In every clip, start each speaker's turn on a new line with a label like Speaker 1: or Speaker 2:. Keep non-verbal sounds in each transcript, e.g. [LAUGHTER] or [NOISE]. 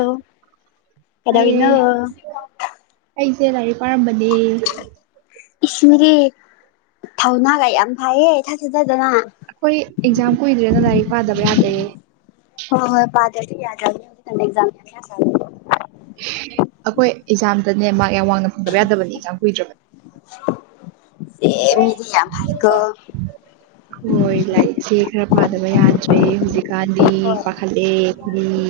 Speaker 1: ꯑꯣ ꯀꯩꯗꯧꯔꯤꯅꯣ
Speaker 2: ꯍꯥꯏꯔꯦ ꯑꯩꯁꯦ ꯂꯥꯏꯔꯤꯛ ꯄꯥꯔꯝꯕꯅꯦ
Speaker 1: ꯏꯁ ꯃꯤꯗꯤ ꯊꯧꯅꯥꯒ ꯌꯥꯝ ꯐꯩꯌꯦ ꯏꯊꯥ ꯊꯥꯖꯗꯅ
Speaker 2: ꯑꯩꯈꯣꯏ ꯑꯦꯛꯖꯥꯝ ꯀꯨꯏꯗ꯭ꯔꯦ ꯑꯗꯨꯅ ꯂꯥꯏꯔꯤꯛ ꯄꯥꯗꯕ ꯌꯥꯗꯦ
Speaker 1: ꯍꯣꯏ [UNINTELLIGIBLE]
Speaker 2: ꯑꯩꯈꯣꯏ ꯑꯦꯛꯖꯥꯝꯗꯅꯦ ꯃꯥꯔꯛ ꯌꯥꯝ ꯋꯥꯡꯅ ꯐꯪꯗꯕ ꯌꯥꯗꯕꯅꯤ ꯑꯦꯛꯖꯥꯝ ꯀꯨꯏꯗ꯭ꯔꯕꯅꯦ
Speaker 1: ꯃꯤꯗꯤ ꯌꯥꯝ ꯐꯩꯀꯣ
Speaker 2: ꯍꯣꯏ ꯂꯥꯏꯔꯤꯛꯁꯦ ꯈꯔ ꯄꯥꯗꯕ ꯌꯥꯗ꯭ꯔꯦ ꯍꯧꯖꯤꯛꯀꯥꯟꯗꯤ
Speaker 1: ꯍꯣꯏ
Speaker 2: ꯄꯥꯈꯠꯂꯑꯦ ꯈꯣꯏꯗꯤ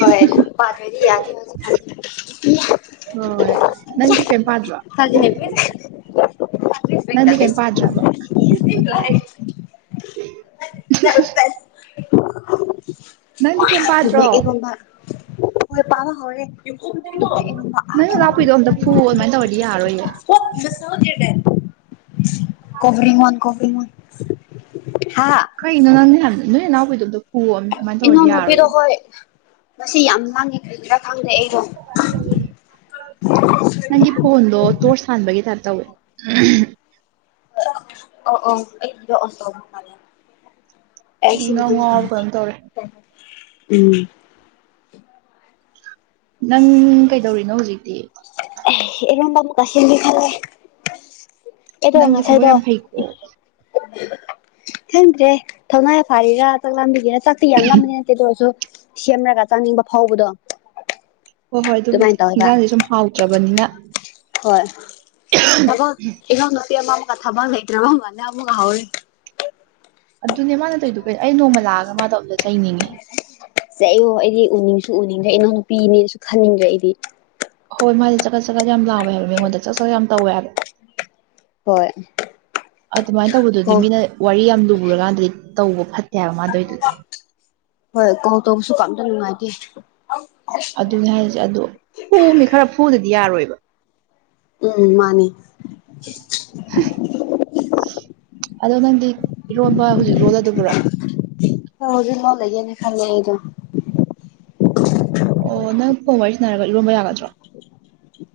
Speaker 1: ꯍꯣꯏ ꯄꯗ꯭ꯔꯥꯗꯤ ꯌꯥꯗꯦ ꯍꯧꯖꯤꯛꯀꯥꯟꯗꯤ
Speaker 2: ꯍꯣꯏ ꯅꯪꯗꯤ ꯀꯩꯝ ꯄꯥꯗ꯭ꯔꯣ ꯅꯪꯗꯤ ꯀꯩꯝ ꯄꯥꯗ꯭ꯔꯕ
Speaker 1: [UNINTELLIGIBLE]
Speaker 2: [UNINTELLIGIBLE] ꯅꯪꯗꯤ ꯀꯩꯝ ꯄꯥꯗ꯭ꯔꯣ
Speaker 1: ꯄꯨꯂꯩ ꯏꯔꯣꯝꯕ ꯍꯣꯏ ꯄꯥꯕ ꯍꯧꯔꯦ [UNINTELLIGIBLE]
Speaker 2: ꯅꯣꯏ ꯅꯅꯥꯎꯄꯤꯗꯣ ꯑꯝꯇ ꯐꯨꯋꯣ ꯑꯗꯨꯃꯥꯏꯅ ꯇꯧꯔꯗꯤ ꯌꯥꯔꯔꯣꯏꯌꯦ
Speaker 1: [UNINTELLIGIBLE] ꯀꯣꯚꯤꯃꯣꯟ ꯀꯣꯚꯤꯃꯣꯟ
Speaker 2: ꯀꯩꯅꯣ ꯅꯪ ꯅꯍꯥꯟ ꯅꯣꯏ ꯅꯥꯅꯎꯄꯤꯗꯣ ꯑꯗꯣ
Speaker 1: ꯏꯅꯥꯎ ꯅꯨꯄꯤꯗꯣ ꯈꯣꯏ ꯉꯁꯤ ꯌꯥꯝ ꯂꯥꯡꯉꯤ ꯑꯗꯨꯒꯤꯔꯥ ꯈꯪꯗꯦ ꯑꯩꯗꯣ
Speaker 2: ꯍꯥꯟꯕꯒꯤ ꯇꯏꯞ ꯇꯧꯋꯦ ꯑꯍꯝ
Speaker 1: ꯑꯣ ꯑꯣ ꯑꯩꯒꯤꯗꯣ ꯑꯣꯟ ꯇꯧꯕꯀꯟꯗꯅꯦ
Speaker 2: ꯑꯩ
Speaker 1: ꯑꯩꯁꯤ
Speaker 2: ꯏꯉꯥꯎ
Speaker 1: ꯃꯊꯪꯗ
Speaker 2: ꯉꯥꯎꯔꯕ ꯀꯩꯅꯣꯝ ꯇꯧꯔꯦ
Speaker 1: ꯇꯔꯦ ꯎꯝ
Speaker 2: ꯅꯪ ꯀꯩꯗꯧꯔꯤꯅꯣ ꯍꯧꯖꯤꯛꯇꯤ
Speaker 1: ꯑꯦ ꯏꯔꯣꯝꯕ ꯑꯃꯨꯛꯀ ꯁꯦꯝꯒꯦ ꯈꯥꯜꯂꯦ ꯑꯩꯗꯣ
Speaker 2: ꯅꯪꯁꯦ ꯊꯕꯛ
Speaker 1: ꯉꯁꯥꯏꯗꯣ
Speaker 2: ꯌꯥꯝ ꯐꯩꯀꯣ
Speaker 1: ꯈꯪꯗ꯭ꯔꯦ ꯊꯧꯅꯥ ꯐꯥꯔꯤꯔꯥ ꯆꯥꯛ ꯂꯥꯝꯕꯤꯒꯤꯔ ꯆꯥꯛꯇꯤ ꯌꯥꯝ ꯂꯝꯕꯗꯤ ꯅꯠꯇꯦ ꯑꯗꯨꯑꯣꯏꯔꯁꯨ ꯁꯦꯝꯔꯒ ꯆꯥꯅꯤꯡꯕ ꯐꯥꯎꯕꯗꯣ
Speaker 2: ꯍꯣꯏ ꯍꯣꯏ
Speaker 1: ꯑꯗꯨꯃꯥꯏꯅ
Speaker 2: ꯑꯗꯨꯕꯨꯗꯤ
Speaker 1: ꯇꯧꯋꯦꯕ
Speaker 2: ꯏꯟꯖꯥꯡꯁꯦ ꯁꯨꯝ ꯍꯥꯎꯇ꯭ꯔꯕꯅꯤꯅ
Speaker 1: ꯍꯣꯏ ꯇꯕꯛ ꯏꯟꯖꯥꯡ ꯅꯥꯄꯤꯃꯃꯨꯛ ꯀꯊꯕ ꯂꯩꯇ꯭ꯔꯕ ꯃꯜꯦ ꯑꯃꯨꯛ ꯍꯧꯔꯤ
Speaker 2: ꯑꯗꯨꯅꯦ ꯃꯥꯅ ꯇꯧꯗꯣ ꯑꯩ ꯅꯣꯡꯃ ꯂꯥꯛꯑꯒ ꯃꯥꯗꯣ ꯑꯝꯇ ꯆꯩꯅꯤꯡꯉꯤ
Speaker 1: ꯆꯩꯌꯣ ꯑꯩꯗꯤ ꯎꯅꯤꯡꯁꯨ ꯎꯅꯤꯡꯗ꯭ꯔꯦ ꯏꯅꯥꯎꯅꯨꯄꯤꯅꯦꯁꯨ ꯈꯟꯅꯤꯡꯗ꯭ꯔꯦ ꯑꯩꯗꯤ
Speaker 2: ꯍꯣꯏ ꯃꯥꯗꯤ ꯆꯒꯠ ꯆꯒꯠ ꯌꯥꯝ ꯂꯥꯎꯋꯦ ꯍꯥꯏꯕ ꯃꯤꯉꯣꯟꯗ ꯆꯥꯛ ꯆꯛ ꯌꯥꯝ ꯇꯧꯋꯦ ꯍꯥꯏꯕ
Speaker 1: ꯍꯣꯏ
Speaker 2: ꯑꯗꯨꯃꯥꯏꯅ ꯇꯧꯕꯗꯨꯗꯤ
Speaker 1: ꯀꯣꯜ
Speaker 2: ꯃꯤꯅ ꯋꯥꯔꯤ ꯌꯥꯝ ꯂꯨꯔꯀꯥꯟꯗꯗꯤ ꯇꯧꯕ ꯐꯠ
Speaker 1: ꯍꯣꯏ ꯀꯣꯂ ꯇꯧꯕꯁꯨ ꯄꯥꯛꯅ ꯅꯨꯉꯥꯏꯇꯦ
Speaker 2: ꯑꯗꯨꯅꯤ ꯍꯥꯏꯁꯦ ꯑꯗꯣ ꯐꯨꯃꯤ ꯈꯔ ꯐꯨꯗꯗꯤ ꯌꯥꯔꯣꯏꯕ
Speaker 1: ꯎꯝ ꯃꯥꯅꯤ
Speaker 2: ꯑꯗꯣ ꯅꯪꯗꯤ ꯏꯔꯣꯟꯕ ꯍꯧꯖꯤꯛ ꯂꯣꯜꯂꯗꯕ꯭ꯔꯣ
Speaker 1: ꯍ ꯍꯧꯖꯤꯛꯃꯛ ꯂꯩꯒꯦꯅꯦ ꯈꯜꯂꯦ ꯑꯩꯗꯣ
Speaker 2: ꯑꯣ ꯅꯪ ꯐꯣꯟ ꯋꯥꯔꯤ ꯁꯥꯅꯔꯒ ꯏꯔꯣꯟꯕ ꯌꯥꯒꯗ꯭ꯔꯣ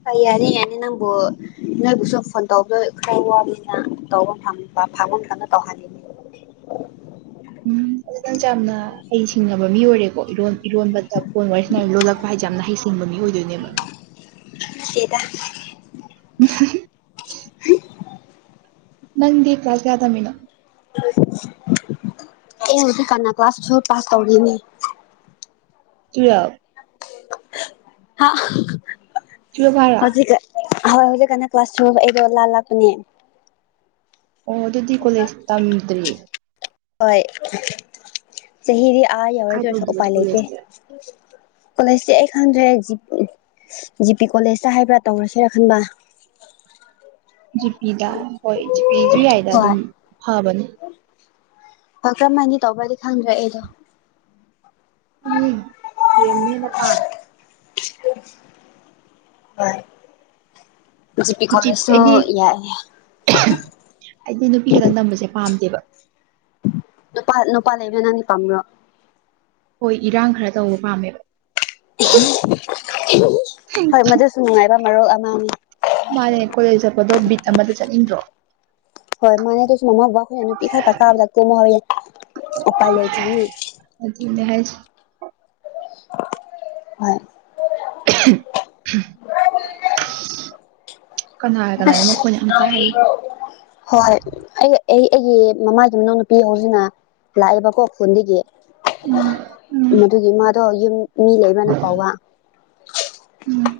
Speaker 1: ꯍ ꯌꯥꯅꯤ ꯌꯥꯅꯤ ꯅꯪꯕꯨ ꯅꯣꯏꯕꯨ ꯁꯨꯝ ꯐꯣꯟ ꯇꯧꯕꯗ ꯈꯔ ꯋꯥꯕꯅꯤꯅ ꯇꯧꯕ ꯐꯪ ꯐꯪꯕꯃꯇꯝꯗ ꯇꯧꯍꯜꯂꯤꯅꯦ
Speaker 2: [INAUDIBLE] ꯅꯪꯁꯦ ꯌꯥꯝꯅ ꯍꯩ ꯁꯤꯡꯉꯕ ꯃꯤ ꯑꯣꯏꯔꯦꯀꯣ ꯏꯔꯣꯟ ꯏꯔꯣꯟꯕꯗ ꯐꯣꯟ ꯋꯥꯔꯤ ꯁꯥꯅ ꯂꯣꯜꯂꯛꯄ ꯍꯥꯏꯁꯦ ꯌꯥꯝꯅ ꯍꯩ ꯁꯤꯡꯕ ꯃꯤ ꯀꯣꯏꯗꯣꯏꯅꯦꯕ
Speaker 1: ꯇꯦꯗ
Speaker 2: [UNINTELLIGIBLE] ꯅꯪꯗꯤ ꯀ꯭ꯂꯥꯁ ꯀꯌꯥ ꯇꯝꯃꯤꯅꯣ
Speaker 1: ꯑꯦ ꯍꯧꯖꯤꯛ ꯀꯥꯟꯅ ꯀ꯭ꯂꯥꯁ ꯇ꯭ꯋꯦꯜꯞ ꯄꯥꯁ ꯇꯧꯔꯤꯅꯤ
Speaker 2: ꯇꯨꯋꯦꯜꯞ
Speaker 1: ꯍꯥ
Speaker 2: ꯇ꯭ꯋꯦꯜꯞ ꯍꯥꯢꯔꯣ
Speaker 1: ꯑꯍꯣꯏ ꯍꯧꯖꯤꯛ ꯀꯥꯟ ꯀ꯭ꯂꯥꯁ ꯇꯨꯋꯦꯜꯞ ꯑꯩꯗꯣ ꯂꯥꯜ ꯂꯛꯄꯅꯦ
Speaker 2: ꯑꯣ ꯑꯗꯨꯗꯤ ꯀꯣꯂꯦꯖ ꯇꯝꯗ꯭ꯔꯤ
Speaker 1: ꯍꯣꯏ ꯆꯍꯤꯗꯤ ꯑꯥ ꯌꯧꯔꯦ
Speaker 2: ꯀꯥꯏ
Speaker 1: ꯑꯗꯨ ꯑꯣꯏꯔꯁꯨ
Speaker 2: ꯇꯧꯗꯣꯏꯕ
Speaker 1: ꯎꯄꯥꯏ ꯂꯩꯇꯦ
Speaker 2: ꯀꯣꯂꯦꯖꯇꯤ
Speaker 1: ꯀꯣꯂꯦꯖꯇꯤ ꯑꯩ ꯈꯪꯗ꯭ꯔꯦ ꯖꯤꯞ ꯖꯤꯄꯤ ꯀꯣꯂꯦꯖꯇ ꯍꯥꯏꯕ꯭ꯔꯥ ꯇꯧꯔꯁꯤꯔ ꯈꯟꯕ
Speaker 2: ꯖꯤꯄꯤꯗ ꯍꯣꯏ ꯖꯤꯄꯤꯁꯨ ꯌꯥꯏꯗ ꯑꯗꯨꯝ ꯐꯕꯅꯦ
Speaker 1: [UNINTELLIGIBLE] ꯇꯧꯕ꯭ꯔꯥꯗꯤ ꯈꯪꯗ꯭ꯔꯦ ꯑꯩꯗꯣ
Speaker 2: ꯑꯩꯗꯤ ꯗꯤ ꯑꯦꯝꯅ ꯍꯦꯟꯅ ꯄꯥꯝꯃꯦ
Speaker 1: ꯍꯣꯢ ꯖꯤ ꯄꯤ
Speaker 2: ꯖꯤꯄꯤ
Speaker 1: ꯀꯣꯂꯦꯖꯁꯨ
Speaker 2: ꯑꯩꯗꯤ
Speaker 1: ꯍꯥꯢꯌꯦ
Speaker 2: ꯑꯩꯗꯤ ꯅꯨꯄꯤ ꯈꯛꯇꯪ ꯇꯝꯕꯁꯦ ꯄꯥꯝꯗꯦꯕ
Speaker 1: ꯅꯨꯄꯥ ꯅꯨꯄꯥ ꯂꯩꯕꯅ ꯅꯪꯗꯤ ꯄꯥꯝꯕ꯭ꯔꯣ
Speaker 2: ꯍꯣꯏ ꯏꯔꯥꯡ ꯈꯔ ꯇꯧꯕ ꯄꯥꯝꯃꯦꯕ
Speaker 1: ꯍꯣꯏ ꯃꯗꯨꯁꯨ ꯅꯨꯡꯉꯥꯏꯕ ꯃꯔꯨ ꯑꯃꯅꯤ
Speaker 2: ꯃꯥꯅꯦ ꯀꯣꯂꯦꯖ ꯆꯠꯄꯗꯣ ꯕꯤꯠ ꯑꯃꯗ ꯆꯠꯅꯤꯡꯗ꯭ꯔꯣ
Speaker 1: ꯍꯣꯢ ꯃꯥꯟꯅꯦ ꯃꯃꯥ ꯕꯕꯥ ꯈꯣꯏꯅ ꯅꯨꯄꯤ ꯈꯛꯇ ꯀꯥꯕꯗ ꯀꯨꯝꯃꯣꯌꯦ ꯑꯣꯄꯥꯢ ꯂꯩꯇꯦꯅꯦ
Speaker 2: ꯑꯗꯨꯅꯦ ꯍꯥꯏꯁꯦ
Speaker 1: ꯍꯣꯏ
Speaker 2: ꯑꯍꯝ
Speaker 1: ꯑꯁ ꯍꯣꯏ ꯑꯩ ꯑꯩ ꯑꯩꯒꯤ ꯃꯃꯥꯒꯤ ꯃꯅꯥꯎꯅꯨꯄꯤ ꯍꯧꯖꯤꯅ ꯂꯥꯛꯑꯦꯕꯀꯣ ꯈꯨꯣꯟꯗꯒꯤ
Speaker 2: ꯎꯝ ꯎꯝ
Speaker 1: ꯃꯗꯨꯒꯤ ꯃꯥꯗꯣ ꯌꯨꯝ ꯃꯤ ꯂꯩꯕꯅ ꯀꯧꯕ
Speaker 2: ꯎꯝ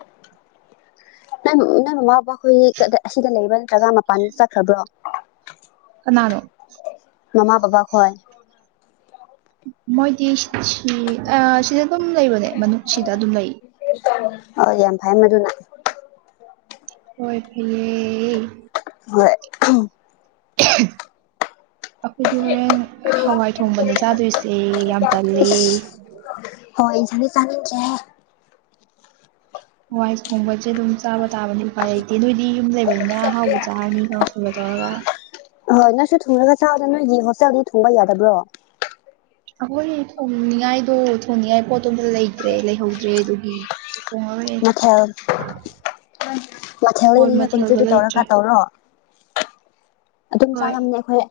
Speaker 1: ꯅꯪ ꯅꯪ ꯃꯃꯥ ꯕꯕꯥꯈꯣꯏ ꯑꯁꯤꯗ ꯂꯩꯕ ꯅꯠꯇ꯭ꯔꯒ ꯃꯄꯥꯟꯗ ꯆꯠꯈ꯭ꯔꯕ꯭ꯔꯣ
Speaker 2: ꯀꯅꯥꯅꯣ
Speaker 1: ꯃꯃꯥ ꯕꯕꯥ ꯈꯣꯢ
Speaker 2: ꯃꯣꯏꯗꯤ ꯁꯤ ꯁꯤ ꯁꯤꯗ ꯑꯗꯨꯝ ꯂꯩꯕꯅꯦ ꯃꯅꯨꯡ ꯁꯤꯗ ꯑꯗꯨꯝ ꯂꯩ
Speaker 1: ꯑ ꯌꯥꯝ ꯐꯩꯑꯦ ꯃꯗꯨꯅ
Speaker 2: ꯍꯣꯏ ꯐꯩꯌꯦ
Speaker 1: ꯍꯣꯏ ꯑꯍꯝ
Speaker 2: [UNINTELLIGIBLE] ꯑꯩꯈꯣꯏꯗꯤ ꯍꯣꯔꯦꯟ ꯍꯋꯥꯏ ꯊꯣꯡꯕꯅꯦ ꯆꯥꯗꯣꯏꯁꯦ ꯌꯥꯝ ꯇꯜꯂꯦ [INAUDIBLE]
Speaker 1: ꯍꯋꯥꯏ ꯏꯊꯟꯗ ꯆꯥꯅꯤꯡꯇ꯭ꯔꯦ
Speaker 2: ꯍꯋꯥꯏ ꯊꯣꯡꯕꯁꯦ ꯑꯗꯨꯝ ꯆꯥꯕ ꯇꯥꯕꯅꯤ ꯎꯄꯥꯏ ꯂꯩꯇꯦ ꯅꯣꯏꯗꯤ ꯌꯨꯝ ꯂꯩꯕꯅꯤꯅ ꯑꯍꯥꯎꯕ ꯆꯥꯔꯅꯤ ꯀꯥꯡꯁꯣꯏꯒꯗꯣ ꯊꯣꯡꯉꯒ
Speaker 1: ꯑꯥ ꯅꯪꯁꯨ ꯊꯣꯡꯂꯒ ꯆꯥꯕ꯭ꯔꯣ ꯅꯣꯏꯒꯤ ꯍꯣꯁꯇꯦꯜꯒꯤ ꯊꯣꯡꯕ ꯌꯥꯗꯕ꯭ꯔꯣ
Speaker 2: ꯑꯩꯈꯣꯏ ꯊꯣꯡꯅꯤꯡꯉꯥꯏꯗꯣ ꯊꯣꯡꯅꯤꯡꯉꯥꯏ ꯄꯣꯠꯇꯣ ꯂꯩꯇ꯭ꯔꯦ ꯂꯩꯍꯧꯗ꯭ꯔꯦ ꯑꯗꯨꯒꯤ ꯊꯣꯡꯉꯔꯣꯏ
Speaker 1: ꯃꯊꯦꯜ ꯃꯊꯦꯜ
Speaker 2: ꯍꯣꯏ
Speaker 1: ꯂꯩꯔꯤꯅ
Speaker 2: ꯃꯊꯦꯜꯗꯣ
Speaker 1: ꯀꯨꯟꯆꯕꯤ ꯇꯧꯔꯒ
Speaker 2: ꯂꯩꯇ꯭ꯔꯦ
Speaker 1: ꯇꯧꯔꯣ ꯑꯗꯨꯝ
Speaker 2: ꯍꯣꯏ
Speaker 1: ꯆꯥꯉꯝꯅꯦ ꯑꯩꯈꯣꯏ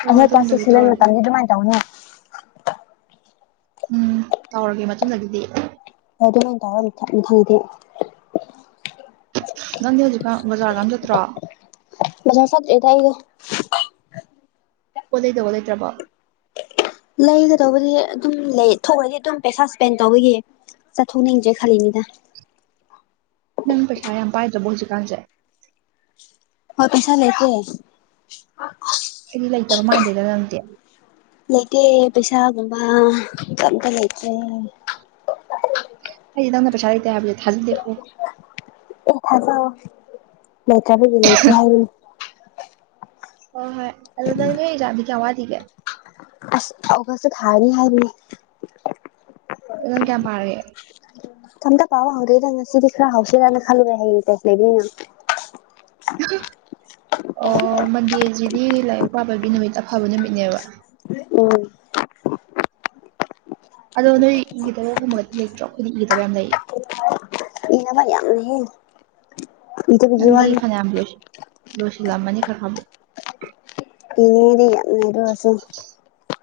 Speaker 2: ꯍꯣꯏ
Speaker 1: ꯑꯩꯍꯦ ꯀ꯭ꯂꯥꯁ ꯁꯤꯛꯁ
Speaker 2: ꯃꯇꯨꯡꯗꯒꯤ
Speaker 1: ꯁꯦꯚꯦꯟ
Speaker 2: ꯇꯧꯔꯒꯦ
Speaker 1: ꯃꯇꯝꯗꯤ ꯑꯗꯨꯃꯥꯏꯅ ꯇꯧꯕꯅꯦ
Speaker 2: ꯎꯝ ꯇꯧꯔꯒꯦ ꯃꯇꯨꯡꯗꯒꯤꯗꯤ
Speaker 1: ꯍꯣꯏ ꯑꯗꯨꯃꯥꯏꯅ ꯇꯧꯔꯣ ꯃꯊꯪ ꯃꯊꯪꯗꯤ
Speaker 2: ꯅꯪꯗꯤ ꯍꯧꯖꯤꯛꯀꯥꯟ ꯕꯖꯥꯔꯒ ꯑꯝꯇ ꯆꯠꯇ꯭ꯔꯣ
Speaker 1: ꯕꯖꯥꯔ ꯆꯠꯇꯦꯗ ꯑꯩꯗꯣ
Speaker 2: ꯄꯣꯠ ꯂꯩꯗꯧꯕ ꯂꯩꯇ꯭ꯔꯕꯣ
Speaker 1: ꯂꯩꯒꯗꯧꯕꯗꯤ ꯑꯗꯨꯝ ꯂꯩ ꯊꯣꯛꯂꯗꯤ ꯑꯗꯨꯝ ꯄꯩꯁꯥ ꯏꯁꯄꯦꯟ ꯇꯧꯕꯒꯤ ꯆꯠꯊꯣꯛꯅꯤꯡꯗ꯭ꯔꯦ ꯈꯜꯂꯤꯅꯤꯗ
Speaker 2: ꯅꯪ ꯄꯩꯁꯥ ꯌꯥꯝ ꯄꯥꯏꯗ꯭ꯔꯕ꯭ꯔꯣ ꯍꯧꯖꯤꯛꯀꯥꯟꯁꯦ
Speaker 1: ꯍꯣꯏ ꯄꯩꯁꯥ ꯂꯩꯇꯦ
Speaker 2: ꯑꯩꯗꯤ ꯂꯩꯇꯕ ꯃꯥꯟꯗꯦꯗ ꯅꯪꯗꯤ
Speaker 1: ꯂꯩꯇꯦ ꯄꯩꯁꯥꯒꯨꯝꯕ ꯀꯔꯤꯝꯃꯇ ꯂꯩꯇ꯭ꯔꯦ
Speaker 2: ꯑꯩꯗꯤ ꯅꯪꯅ ꯄꯩꯁꯥ ꯂꯩꯇꯦ ꯍꯥꯏꯕꯁꯤ ꯊꯖꯗꯦꯀꯣ
Speaker 1: ꯑꯦ ꯊꯥꯖꯧ ꯂꯩꯇ꯭ꯔꯕꯨꯗꯤ ꯂꯩꯇ꯭ꯔꯦ ꯍꯥꯏꯕꯅꯤ
Speaker 2: ꯍꯣꯏ ꯍꯣꯏ ꯑꯗꯣ ꯅꯣꯏ ꯅꯣꯏ ꯑꯦꯛꯖꯥꯝꯗꯤ ꯀꯌꯥꯝ ꯋꯥꯠꯂꯤꯒꯦ
Speaker 1: ꯑꯁ ꯇꯧꯗ꯭ꯔꯁꯨ ꯊꯥꯅꯤ ꯍꯥꯏꯕꯅꯤ
Speaker 2: ꯅꯪ ꯀꯌꯥꯝ ꯄꯥꯔꯒꯦ
Speaker 1: ꯀꯔꯤꯃꯇ ꯄꯥꯕ ꯍꯧꯗ꯭ꯔꯤꯗ ꯉꯁꯤꯗꯤ ꯈꯔ ꯄꯕꯥ ꯍꯧꯁꯤꯔꯥꯅ ꯈꯜꯂꯤꯅꯦ ꯍꯌꯦꯡ ꯇꯦꯁ ꯂꯩꯕꯅꯤꯅ
Speaker 2: [INAUDIBLE] ꯑꯣ ꯃꯟꯗꯦꯁꯤꯗꯤ ꯂꯥꯏꯔꯤꯛ ꯄꯥꯕꯒꯤ ꯅꯨꯃꯤꯠ ꯑꯐꯕ ꯅꯨꯃꯤꯠꯅꯦꯕ
Speaker 1: ꯎꯝ
Speaker 2: ꯑꯗꯣ ꯅꯣꯏ ꯏꯒꯗꯧꯕꯒꯨꯝꯕꯗꯤ ꯂꯩꯇ꯭ꯔꯣ ꯑꯩꯈꯣꯏꯗꯤ ꯏꯒꯗꯕ ꯌꯥꯝ ꯂꯩ
Speaker 1: ꯏꯅꯕ ꯌꯥꯝꯅꯍꯦ ꯏꯗꯕꯒꯤ
Speaker 2: ꯅꯪꯗꯤ
Speaker 1: ꯋꯥꯅꯤ
Speaker 2: ꯐꯅꯥꯌꯥꯝ ꯂꯣꯏꯁꯤꯟ ꯂꯣꯏꯁꯤꯟꯂꯝꯃꯅꯤ ꯅꯍꯥꯟꯃꯨꯛ
Speaker 1: ꯄꯤ ꯑꯦ ꯗꯤ ꯌꯥꯝꯃꯦꯗꯣ ꯑꯁꯨꯝ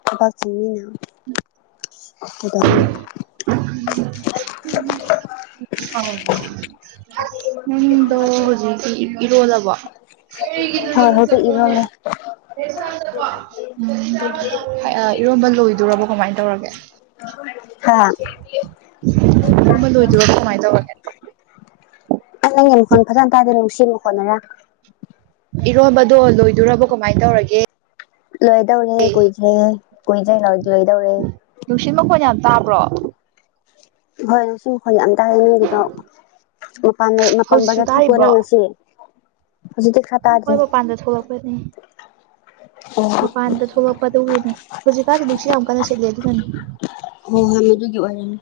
Speaker 1: ꯊꯕꯛ ꯆꯤꯟꯕꯅꯤꯅ ꯀꯩꯗꯧꯔꯤ
Speaker 2: [INAUDIBLE] ꯅꯪꯗꯣ ꯍꯧꯖꯤꯛꯇꯤ ꯏꯔꯣꯜꯂꯕ꯭ꯔꯣ
Speaker 1: ꯍꯣꯏ ꯍꯧꯖꯤꯛ
Speaker 2: ꯑꯦꯟꯁꯥꯡ ꯎꯝ
Speaker 1: ꯏꯔꯣꯜꯂꯦ
Speaker 2: ꯏꯔꯣꯟꯕ ꯂꯣꯏꯗꯣꯔꯕ꯭ꯔꯣ ꯀꯃꯥꯏ ꯇꯧꯔꯒꯦ
Speaker 1: ꯍꯥꯥ
Speaker 2: ꯏꯔꯣꯟꯕ ꯂꯣꯏꯗꯣꯔꯕ꯭ꯔꯣ ꯀꯃꯥꯏꯅ ꯇꯧꯔꯒꯦ
Speaker 1: ꯑꯩ ꯅꯪꯒꯤ ꯃꯈꯣꯟ ꯐꯖꯅ ꯇꯥꯗꯦ ꯅꯨꯡꯁꯤꯠ ꯃꯈꯣꯟꯅꯔꯥ
Speaker 2: ꯏꯔꯣꯟꯕꯗꯣ ꯂꯣꯏꯗꯣꯔꯕ꯭ꯔꯣ ꯀꯃꯥꯏꯅ ꯇꯧꯔꯒꯦ
Speaker 1: ꯂꯣꯏꯗꯧꯔꯦ ꯀꯨꯏꯗ꯭ꯔꯦ ꯀꯨꯏꯗ꯭ꯔꯦ ꯂꯣꯏꯗꯧꯔꯦ
Speaker 2: ꯅꯨꯡꯁꯤꯠ ꯃꯈꯣꯟ ꯌꯥꯝ ꯇꯥꯕ꯭ꯔꯣ
Speaker 1: ꯍꯣꯏ ꯅꯨꯡꯁꯤꯠ ꯃꯈꯣꯜ ꯌꯥꯝ ꯇꯥꯏꯌꯦ ꯀꯩꯅꯣ ꯃꯄꯥꯟ
Speaker 2: ꯍꯧꯖꯤꯛꯁꯨ
Speaker 1: ꯕꯖꯥꯔ ꯊꯣꯛꯄ꯭ꯔꯣ
Speaker 2: ꯇꯥꯔꯤꯕ꯭ꯔꯣ
Speaker 1: ꯅꯪ ꯉꯁꯤ ꯍꯧꯖꯤꯛꯇꯤ ꯈꯔ
Speaker 2: ꯍꯣꯏ
Speaker 1: ꯇꯥꯗ꯭ꯔꯦ
Speaker 2: ꯃꯄꯥꯟꯗ ꯊꯣꯛꯂꯛꯄꯅꯦ
Speaker 1: ꯑꯣ
Speaker 2: ꯃꯄꯥꯟꯗ ꯊꯣꯛꯂꯛꯄ ꯑꯗꯨꯒꯤꯅꯦ ꯍꯧꯖꯤꯛꯀꯥꯟꯁꯦ ꯅꯨꯡꯁꯤꯠ ꯌꯥꯝ ꯀꯥꯟꯅ ꯁꯤꯠꯂꯦ ꯑꯗꯨꯅꯅꯤ
Speaker 1: ꯍꯣꯏ ꯍꯣꯏ ꯑꯗꯨꯒꯤ ꯑꯣꯏꯔꯝꯅꯤ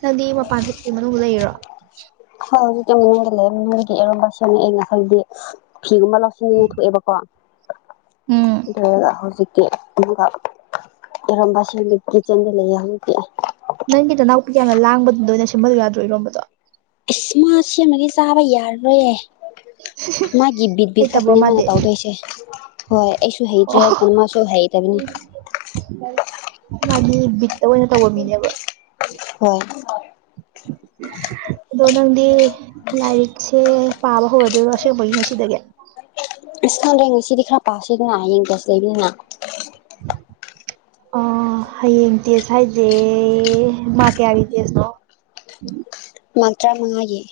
Speaker 2: ꯅꯪꯗꯤ ꯃꯄꯥꯟ ꯊꯣꯛꯇꯕꯤ ꯃꯅꯨꯡꯗ ꯂꯩꯔꯣ
Speaker 1: ꯍꯣꯏ ꯍꯧꯖꯤꯛꯇꯤ ꯃꯅꯨꯡꯗ ꯂꯩꯃꯤ ꯅꯣꯏꯒꯤ ꯑꯔꯣꯝꯕ ꯁꯦꯝꯃꯦꯕ ꯑꯩ ꯉꯁꯥꯏꯗꯤ ꯐꯤꯒꯨꯝꯕ ꯂꯧꯁꯤꯟꯅꯤꯡꯉꯥꯏ ꯊꯣꯛꯑꯦꯕꯀꯣ
Speaker 2: ꯎꯝ
Speaker 1: ꯀꯩꯗꯧꯗꯣꯏꯅꯣ ꯍꯧꯖꯤꯛ ꯑꯗꯨꯒ ꯏꯔꯣꯟꯕꯁꯤꯡ ꯀꯤꯆꯟꯗ ꯂꯩꯌꯦ ꯍꯧꯖꯤꯛꯇꯤ
Speaker 2: ꯅꯪꯒꯤ ꯅꯅꯥꯎꯄꯤ ꯌꯥꯝꯅ ꯂꯥꯡꯕꯗꯨꯗ ꯑꯣꯏꯅ ꯁꯦꯝꯍꯜꯂꯨ ꯌꯥꯗ꯭ꯔꯣ ꯏꯔꯣꯟꯕꯗꯣ
Speaker 1: ꯏꯁ ꯃꯥ ꯁꯦꯝꯃꯗꯤ ꯆꯥꯕ ꯌꯥꯔꯔꯣꯏꯌꯦ ꯃꯥꯒꯤ ꯕꯤꯠ ꯕꯤꯠ
Speaker 2: ꯍꯩꯇꯕ꯭ꯔꯣ
Speaker 1: ꯈꯛꯇꯅꯦ ꯃꯥꯅ
Speaker 2: ꯃꯥꯗꯤ
Speaker 1: ꯇꯧꯗꯣꯏꯁꯦ ꯍꯣꯏ ꯑꯩꯁꯨ
Speaker 2: ꯑꯣ
Speaker 1: ꯍꯩꯇ꯭ꯔꯦ ꯃꯥꯁꯨ ꯍꯩꯇꯕꯅꯤ
Speaker 2: ꯃꯗꯤ ꯕꯤꯠ ꯇꯣꯏꯅ ꯇꯧꯕ ꯃꯤꯅꯦꯕ
Speaker 1: ꯍꯣꯏ
Speaker 2: ꯑꯗꯣ ꯅꯪꯗꯤ ꯂꯥꯏꯔꯤꯛꯁꯦ ꯄꯥꯕ ꯍꯧꯔꯗꯣꯏꯔꯣ ꯑꯁꯦꯡꯕꯒꯤ ꯉꯁꯤꯗꯒꯤ
Speaker 1: ꯉꯁꯤꯗꯤ ꯈꯔ ꯄꯥꯁꯤꯗꯅ ꯍꯌꯦꯡ ꯇꯦꯁ ꯂꯩꯕꯅꯤꯅ
Speaker 2: [INAUDIBLE] ꯑ ꯍꯌꯦꯡ ꯇꯦꯁ ꯍꯥꯏꯖꯦ ꯃꯥꯛ ꯀꯌꯥꯒꯤ ꯇꯦꯁꯅꯣ [UNINTELLIGIBLE]
Speaker 1: ꯃꯥꯛ ꯇ꯭ꯔꯥꯃꯉꯥꯒꯤ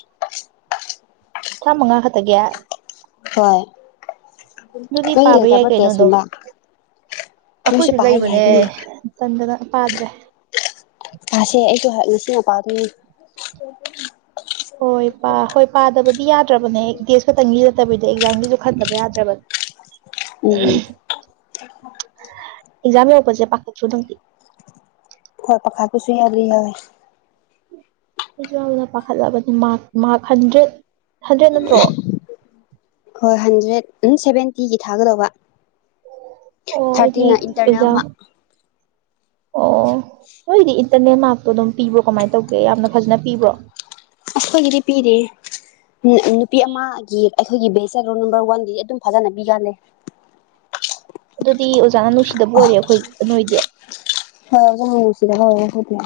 Speaker 2: ꯇ꯭ꯔꯥꯃꯉꯥ ꯈꯛꯇꯒꯤ
Speaker 1: ꯍꯣꯏ ꯅꯣꯏ ꯂꯩꯇꯕ ꯇꯦꯁꯅꯤꯕ
Speaker 2: ꯑꯈꯣꯏꯁꯨ ꯂꯩꯕꯅꯦ ꯇꯟꯗꯅ ꯄꯥꯗ꯭ꯔꯦ
Speaker 1: ꯄꯁꯦ ꯑꯩꯁꯨ ꯉꯁꯤꯅ ꯄꯥꯗꯣꯏꯅꯤ
Speaker 2: ꯍꯣꯏ ꯄꯥ ꯍꯣꯏ ꯄꯥꯗꯕꯗꯤ ꯌꯥꯗ꯭ꯔꯕꯅꯦ ꯇꯦꯖ ꯈꯛꯇꯪꯒꯤ ꯅꯠꯇꯕꯤꯗ ꯑꯦꯛꯖꯥꯝꯒꯤꯁꯨ ꯈꯟꯗꯕ ꯌꯥꯗ꯭ꯔꯕꯅꯦ
Speaker 1: ꯎꯝ
Speaker 2: ꯑꯍꯝ ꯑꯦꯛꯖꯝ ꯌꯧ ꯄꯖꯦ ꯄꯈꯥꯠꯄꯗꯨꯝ
Speaker 1: ꯍꯣꯏ ꯄꯈꯥꯠꯄꯁꯨꯨ ꯌꯥꯗ꯭ꯔꯤꯃꯜꯂꯦ
Speaker 2: ꯑꯩꯁꯨ ꯌꯥꯝꯅ ꯄꯥꯈꯠꯂꯕꯅꯤ ꯃꯥ ꯃꯥꯔꯛ ꯍꯥꯟꯗ꯭ꯔꯦꯠ ꯍꯥꯟꯗ꯭ꯔꯦꯠ ꯅꯠꯇ꯭ꯔꯣ
Speaker 1: ꯍꯣꯏ ꯍꯥꯟꯗ꯭ꯔꯦꯠ ꯑꯝ ꯁꯚꯦꯟꯇꯤꯒꯤ ꯊꯥꯒꯗꯧꯕ
Speaker 2: ꯑꯣ ꯑꯩꯗꯤ
Speaker 1: ꯊꯥꯔꯇꯤꯅ ꯏꯟꯇꯔꯅꯦꯜ
Speaker 2: ꯑꯦꯛꯖꯥꯝ
Speaker 1: ꯃꯥꯛ
Speaker 2: ꯑꯣ ꯅꯣꯏꯗꯤ ꯏꯟꯇꯔꯅꯦꯜ ꯃꯥꯔꯛꯇꯣ ꯑꯗꯨꯝ ꯄꯤꯕ꯭ꯔꯣ ꯀꯃꯥꯏꯅ ꯇꯧꯒꯦ ꯌꯥꯝꯅ ꯐꯖꯅ ꯄꯤꯕ꯭ꯔꯣ
Speaker 1: ꯑꯁ ꯈꯣꯏꯒꯤꯗꯤ ꯄꯤꯗꯦ ꯅꯨꯄꯤ ꯑꯃ ꯒꯤ ꯑꯩꯈꯣꯏꯒꯤ ꯕꯦꯁꯗ ꯔꯣꯜ ꯅꯥꯝꯕꯔ ꯋꯥꯟꯗꯤ ꯑꯗꯨꯝ ꯐꯖꯅ ꯄꯤꯒꯜꯂꯦ
Speaker 2: ꯑꯗꯨꯗꯤ ꯑꯣꯖꯥꯅ ꯅꯨꯡꯁꯤꯗꯕ ꯑꯣꯏꯔꯦ ꯑꯩꯈꯣꯏ ꯅꯣꯏꯗꯤ
Speaker 1: ꯍꯣꯏ ꯑꯗꯨꯝ ꯅꯨꯡꯁꯤꯗꯕ ꯑꯣꯏꯔꯦ ꯑꯩꯈꯣꯏꯗꯤ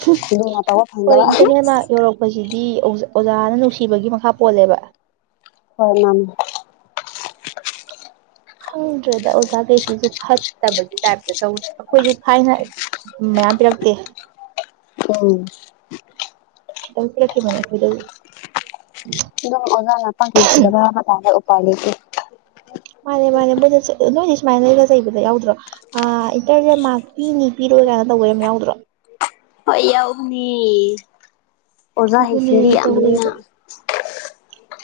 Speaker 2: ꯍꯨꯝ
Speaker 1: ꯂꯨꯅ ꯇꯧꯕ
Speaker 2: ꯍꯣꯏ
Speaker 1: ꯐꯪꯗꯕ
Speaker 2: ꯏꯟꯇꯔꯅꯦꯜ ꯃꯥꯛ ꯌꯧꯔꯛꯄꯖꯤ ꯏ ꯑꯣꯖꯥꯅ ꯅꯨꯡꯁꯤꯕꯒꯤ ꯃꯈꯥ ꯄꯣꯜꯂꯦꯕ
Speaker 1: ꯍꯣꯏꯃꯥꯟꯅꯦ
Speaker 2: ꯈꯪꯗ꯭ꯔꯦꯗ ꯑꯣꯖꯥꯒꯩꯁꯤꯖꯨ ꯐꯠꯇꯕꯒꯤ ꯇꯥꯏꯞꯇ ꯇꯧ ꯑꯩꯈꯣꯏꯁꯨ ꯊꯥꯏꯅ ꯃꯥꯌꯝ ꯌꯥꯝ ꯄꯤꯔꯛꯇꯦ
Speaker 1: ꯎꯝ
Speaker 2: ꯈꯤꯇꯪ ꯄꯤꯔꯛꯈꯤꯕꯅꯦ ꯑꯩꯈꯣꯏꯗꯗꯤ
Speaker 1: ꯑꯗꯨꯝ ꯑꯣꯖꯥꯅ ꯄꯥꯛ ꯅꯨꯁꯤꯗꯕ ꯍꯥꯏꯕꯇꯔꯦ ꯎꯄꯥꯏ ꯂꯩꯇꯦ
Speaker 2: ꯃꯥꯅꯦ ꯃꯥꯅꯦ ꯃꯣꯏꯅ ꯅꯣꯏꯗꯤ ꯁꯨꯃꯥꯏꯅ ꯆꯩꯕꯗ ꯌꯥꯎꯗ꯭ꯔꯣ ꯑꯥ ꯏꯟꯇꯔꯅꯦꯜ ꯃꯥꯔꯛ ꯄꯤꯅꯤ ꯄꯤꯔꯣꯏ ꯀꯥꯏꯅ ꯇꯧꯕ ꯌꯥꯝ ꯌꯥꯎꯗ꯭ꯔꯣ
Speaker 1: ꯍꯣꯏ ꯌꯥꯎꯕꯅꯦ ꯑꯣꯖꯥ ꯍꯩ
Speaker 2: ꯑꯗꯨꯅꯦ
Speaker 1: ꯁꯤꯡꯕꯤ ꯌꯥꯝꯕꯅꯤꯅ
Speaker 2: ꯇꯧꯋꯦꯕ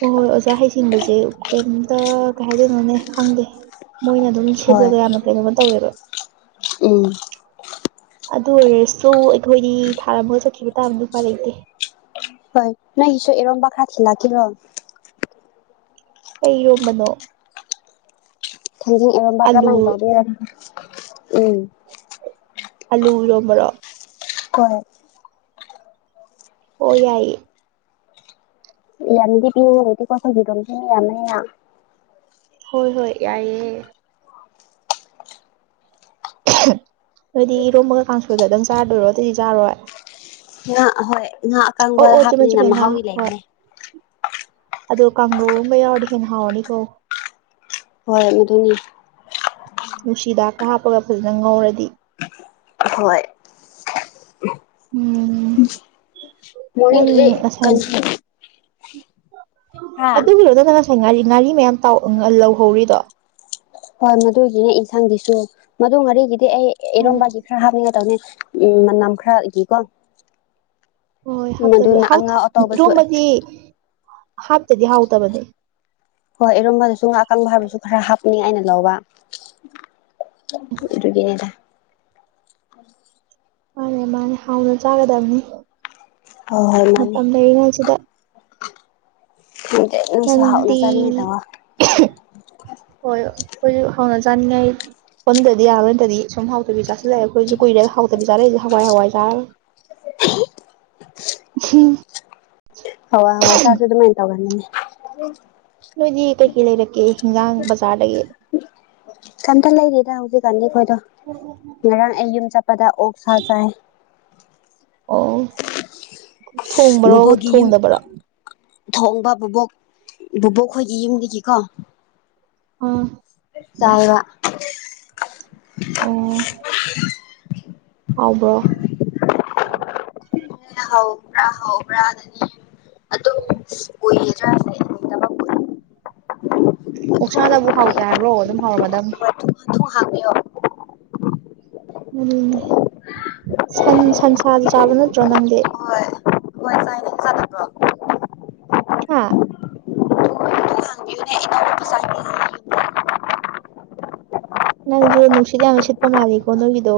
Speaker 2: ꯍꯣꯏ ꯍꯣꯏ ꯑꯣꯖꯥ ꯍꯩꯁꯤꯡꯕꯁꯦ ꯀꯩꯝꯇ ꯀꯩ ꯍꯥꯏꯗꯣꯏꯅꯣꯅꯦ ꯈꯪꯗꯦ ꯃꯣꯏꯅ ꯑꯗꯨꯝ
Speaker 1: ꯍꯣꯏ
Speaker 2: ꯁꯤꯜꯂꯒ ꯌꯥꯝꯅ ꯀꯩꯅꯣꯝꯃ ꯇꯧꯋꯦꯕ
Speaker 1: ꯎꯝ
Speaker 2: ꯑꯗꯨ ꯑꯣꯏꯔꯁꯨ ꯑꯩꯈꯣꯏꯗꯤ ꯊꯥꯔꯝꯃꯒ ꯆꯥꯠꯈꯤꯕ ꯇꯥꯕꯅꯤ ꯎꯄꯥꯏ ꯂꯩꯇꯦ
Speaker 1: ꯍꯣꯏ ꯅꯣꯏꯒꯤꯁꯨ ꯏꯔꯣꯝꯕ ꯈꯔꯥ ꯊꯤꯜꯂꯛꯀꯤꯔꯣ
Speaker 2: ꯀꯩ ꯏꯔꯣꯝꯕꯅꯣ
Speaker 1: ꯊꯪꯖꯤꯡ ꯏꯔꯣꯝꯕ
Speaker 2: ꯑꯂꯨ
Speaker 1: ꯀꯔꯝꯃꯥꯏꯅ ꯇꯧꯒꯦꯔ ꯎꯝ
Speaker 2: ꯑꯂꯨ ꯏꯔꯣꯝꯕꯔꯣ
Speaker 1: ꯀꯣꯏ
Speaker 2: ꯑꯣ ꯌꯥꯏꯌꯦ
Speaker 1: ꯌꯥꯝꯗꯤ ꯄꯤꯅꯤꯡꯉꯥꯏ ꯂꯩꯇꯦꯀꯣ ꯑꯩꯈꯣꯏꯒꯤ ꯏꯔꯣꯝꯕꯁꯦ ꯃꯤꯌꯥꯝꯕꯅꯤꯅ
Speaker 2: ꯍꯣꯏ ꯍꯣꯏ ꯌꯥꯏꯌꯦ ꯑꯗꯨꯗꯤ ꯏꯔꯣꯝꯕꯒ ꯀꯥꯡꯁꯣꯏꯒꯗꯪ ꯆꯥꯗꯣꯏꯔꯣ ꯑꯇꯩꯗꯤ ꯆꯥꯔꯔꯣꯏ
Speaker 1: ꯉꯥ ꯑꯍꯣꯏ ꯉꯥ ꯑꯀꯥꯡꯕ
Speaker 2: ꯆꯨꯝꯃꯦ
Speaker 1: ꯍꯥꯞꯄꯅꯤꯅ
Speaker 2: ꯆꯨꯝꯃꯦ ꯉꯥ
Speaker 1: ꯃꯍꯥꯎꯗꯤ
Speaker 2: ꯍꯣꯏ
Speaker 1: ꯂꯩꯕꯅꯦ
Speaker 2: ꯑꯗꯣ ꯀꯥꯡꯒꯧ ꯑꯝꯒ ꯌꯥꯎꯔꯗꯤ ꯍꯦꯟꯅ ꯍꯥꯎꯔꯅꯤꯀꯣ
Speaker 1: ꯍꯣꯏ ꯑꯗꯨꯅꯤ
Speaker 2: ꯅꯨꯡꯁꯤꯍꯤꯗꯥꯛꯀ ꯍꯥꯞꯄꯒ ꯐꯖꯅ ꯉꯧꯔꯗꯤ
Speaker 1: ꯍꯣꯏ
Speaker 2: ꯎꯝ ꯅꯪ
Speaker 1: ꯃꯣꯔꯅꯤꯡꯗꯗꯤ ꯀꯥꯟ
Speaker 2: ꯉꯁꯥꯏ ꯑꯗꯨꯒꯤꯔꯣ ꯅꯪꯅ ꯉꯁꯥꯏ ꯉꯥꯔꯤ ꯉꯥꯔꯤ ꯃꯌꯥꯝ ꯇꯥꯎ ꯂꯧꯍꯧꯔꯤꯗꯣ
Speaker 1: ꯍꯣꯏ ꯃꯗꯨꯒꯤꯅꯦ ꯏꯟꯁꯥꯡꯒꯤꯁꯨ ꯃꯗꯨ ꯉꯔꯤꯒꯤꯗꯤ ꯑꯩ
Speaker 2: ꯑꯣ
Speaker 1: ꯑꯦꯔꯣꯝꯕꯒꯤ ꯈꯔ ꯍꯥꯞꯅꯤꯡꯉꯥꯏ ꯇꯧꯅꯦ ꯎꯝ ꯃꯅꯝ ꯈꯔꯒꯤꯀꯣ
Speaker 2: ꯍꯣꯏ ꯍꯥꯞꯇꯕ
Speaker 1: ꯃꯗꯨꯅ
Speaker 2: ꯍꯥꯎ
Speaker 1: ꯑꯉꯥꯎ ꯑꯇꯥꯎꯕꯁꯨ
Speaker 2: ꯏꯔꯣꯝꯕꯗꯤ ꯍꯥꯞꯇꯗꯤ ꯍꯥꯎꯇꯕꯅꯦ
Speaker 1: ꯍꯣꯏ ꯏꯔꯣꯝꯕꯗꯁꯨ ꯉꯥ ꯑꯀꯪꯕ ꯍꯥꯏꯕꯁꯨ ꯈꯔ ꯍꯥꯞꯅꯤ ꯑꯩꯅ ꯂꯧꯕ ꯑꯗꯨꯒꯤꯅꯦꯗ
Speaker 2: ꯃꯥꯅꯦ ꯃꯥꯅꯦ ꯍꯥꯎꯅ ꯆꯥꯒꯗꯕꯅꯦ
Speaker 1: ꯍꯣꯏ ꯍꯣꯏ ꯃꯥꯅꯤ
Speaker 2: ꯃꯇꯝ ꯂꯩꯩꯔꯤꯉꯩ ꯁꯤꯗ
Speaker 1: ꯈꯪꯗꯦ ꯅꯣꯏꯁꯨ ꯍꯥꯎꯅ
Speaker 2: ꯅꯪꯗꯤ
Speaker 1: ꯆꯥꯅꯤꯡꯉꯦ ꯇꯧꯋꯣ
Speaker 2: ꯍꯣꯏ ꯈꯣꯏꯁꯨ ꯍꯥꯎꯅ ꯆꯥꯅꯤꯡꯉꯩ ꯑꯣꯟꯗꯗꯤ ꯌꯥꯔꯔꯣꯏ ꯅꯠꯇꯥꯗꯤ ꯁꯨꯝ ꯍꯥꯎꯇꯕꯤ ꯆꯥꯁꯤꯜꯂꯦ ꯑꯩꯈꯣꯏꯖꯨ ꯀꯨꯏꯔꯦ ꯍꯥꯎꯇꯕꯤ ꯆꯥꯔꯛꯏꯁꯦ ꯍꯋꯥꯏ ꯍꯋꯥꯏ ꯆꯥꯔꯒ
Speaker 1: [UNINTELLIGIBLE]
Speaker 2: [UNINTELLIGIBLE]
Speaker 1: ꯍꯋꯥꯏ ꯍꯋꯥꯏ ꯆꯥꯔꯁꯨ ꯑꯗꯨꯃꯥꯏꯟ ꯇꯧꯒꯟꯕꯅꯦ
Speaker 2: ꯅꯣꯏꯗꯤ ꯀꯩꯀꯩ ꯂꯩꯔꯛꯀꯦ ꯍꯤꯟꯖꯥꯡ ꯕꯖꯥꯔꯗꯒꯤ
Speaker 1: ꯀꯩꯝꯇ ꯂꯩꯗꯦꯗ ꯍꯧꯖꯤꯛ ꯀꯥꯟꯗꯗꯤ ꯈꯣꯏ ꯇꯣ ꯉꯔꯥꯡ ꯑꯩ ꯌꯨꯝ ꯆꯥꯠꯄꯗ ꯑꯣꯛꯁꯥ ꯆꯥꯏ
Speaker 2: ꯑꯣ ꯊꯣꯡꯕꯔꯣ
Speaker 1: ꯕꯨꯕꯣꯛꯒꯤ ꯌꯨꯝ
Speaker 2: ꯊꯣꯡꯗꯕꯔꯣ
Speaker 1: ꯊꯣꯡꯕ ꯕꯣꯕꯣꯛ ꯕꯣꯕꯣꯛ ꯈꯣꯏꯒꯤ ꯌꯨꯝꯗꯒꯤꯀꯣ
Speaker 2: ꯑꯥ
Speaker 1: ꯆꯥꯌꯦꯕ
Speaker 2: ꯑꯣ ꯍꯥꯎꯕ꯭ꯔꯣ
Speaker 1: [UNINTELLIGIBLE]
Speaker 2: ꯑꯣꯛꯁꯥꯅꯕꯨ ꯍꯥꯎꯇꯦ ꯍꯥꯏꯕ꯭ꯔꯣ ꯑꯗꯨꯝ ꯍꯥꯎꯔꯝꯃꯗꯝꯅꯤ
Speaker 1: ꯍꯣꯏ ꯊꯨꯅ ꯊꯣꯡ ꯍꯥꯡꯕꯤꯌꯣ
Speaker 2: ꯎꯝ ꯁꯟ ꯁꯟꯁꯥꯖꯨ ꯆꯥꯕ ꯅꯠꯇ꯭ꯔꯣ ꯅꯪꯗꯤ
Speaker 1: ꯍꯣꯏ ꯍꯣꯏ ꯆꯥꯏ ꯅꯪ ꯆꯥꯗꯕ꯭ꯔꯣ
Speaker 2: ꯍꯥꯥ
Speaker 1: ꯑꯗꯨ ꯍꯪꯕꯤꯌꯨꯅꯦ ꯏꯅꯥꯎꯅꯨꯄꯤ ꯆꯥꯏꯅꯦ ꯍꯥꯏꯌꯦ ꯌꯨꯝꯗ
Speaker 2: ꯅꯪꯖꯨ ꯅꯨꯡꯁꯤꯠ ꯌꯥꯝꯅ ꯁꯤꯠꯄ ꯃꯥꯜꯂꯤꯀꯣ ꯅꯣꯏꯒꯤꯗꯣ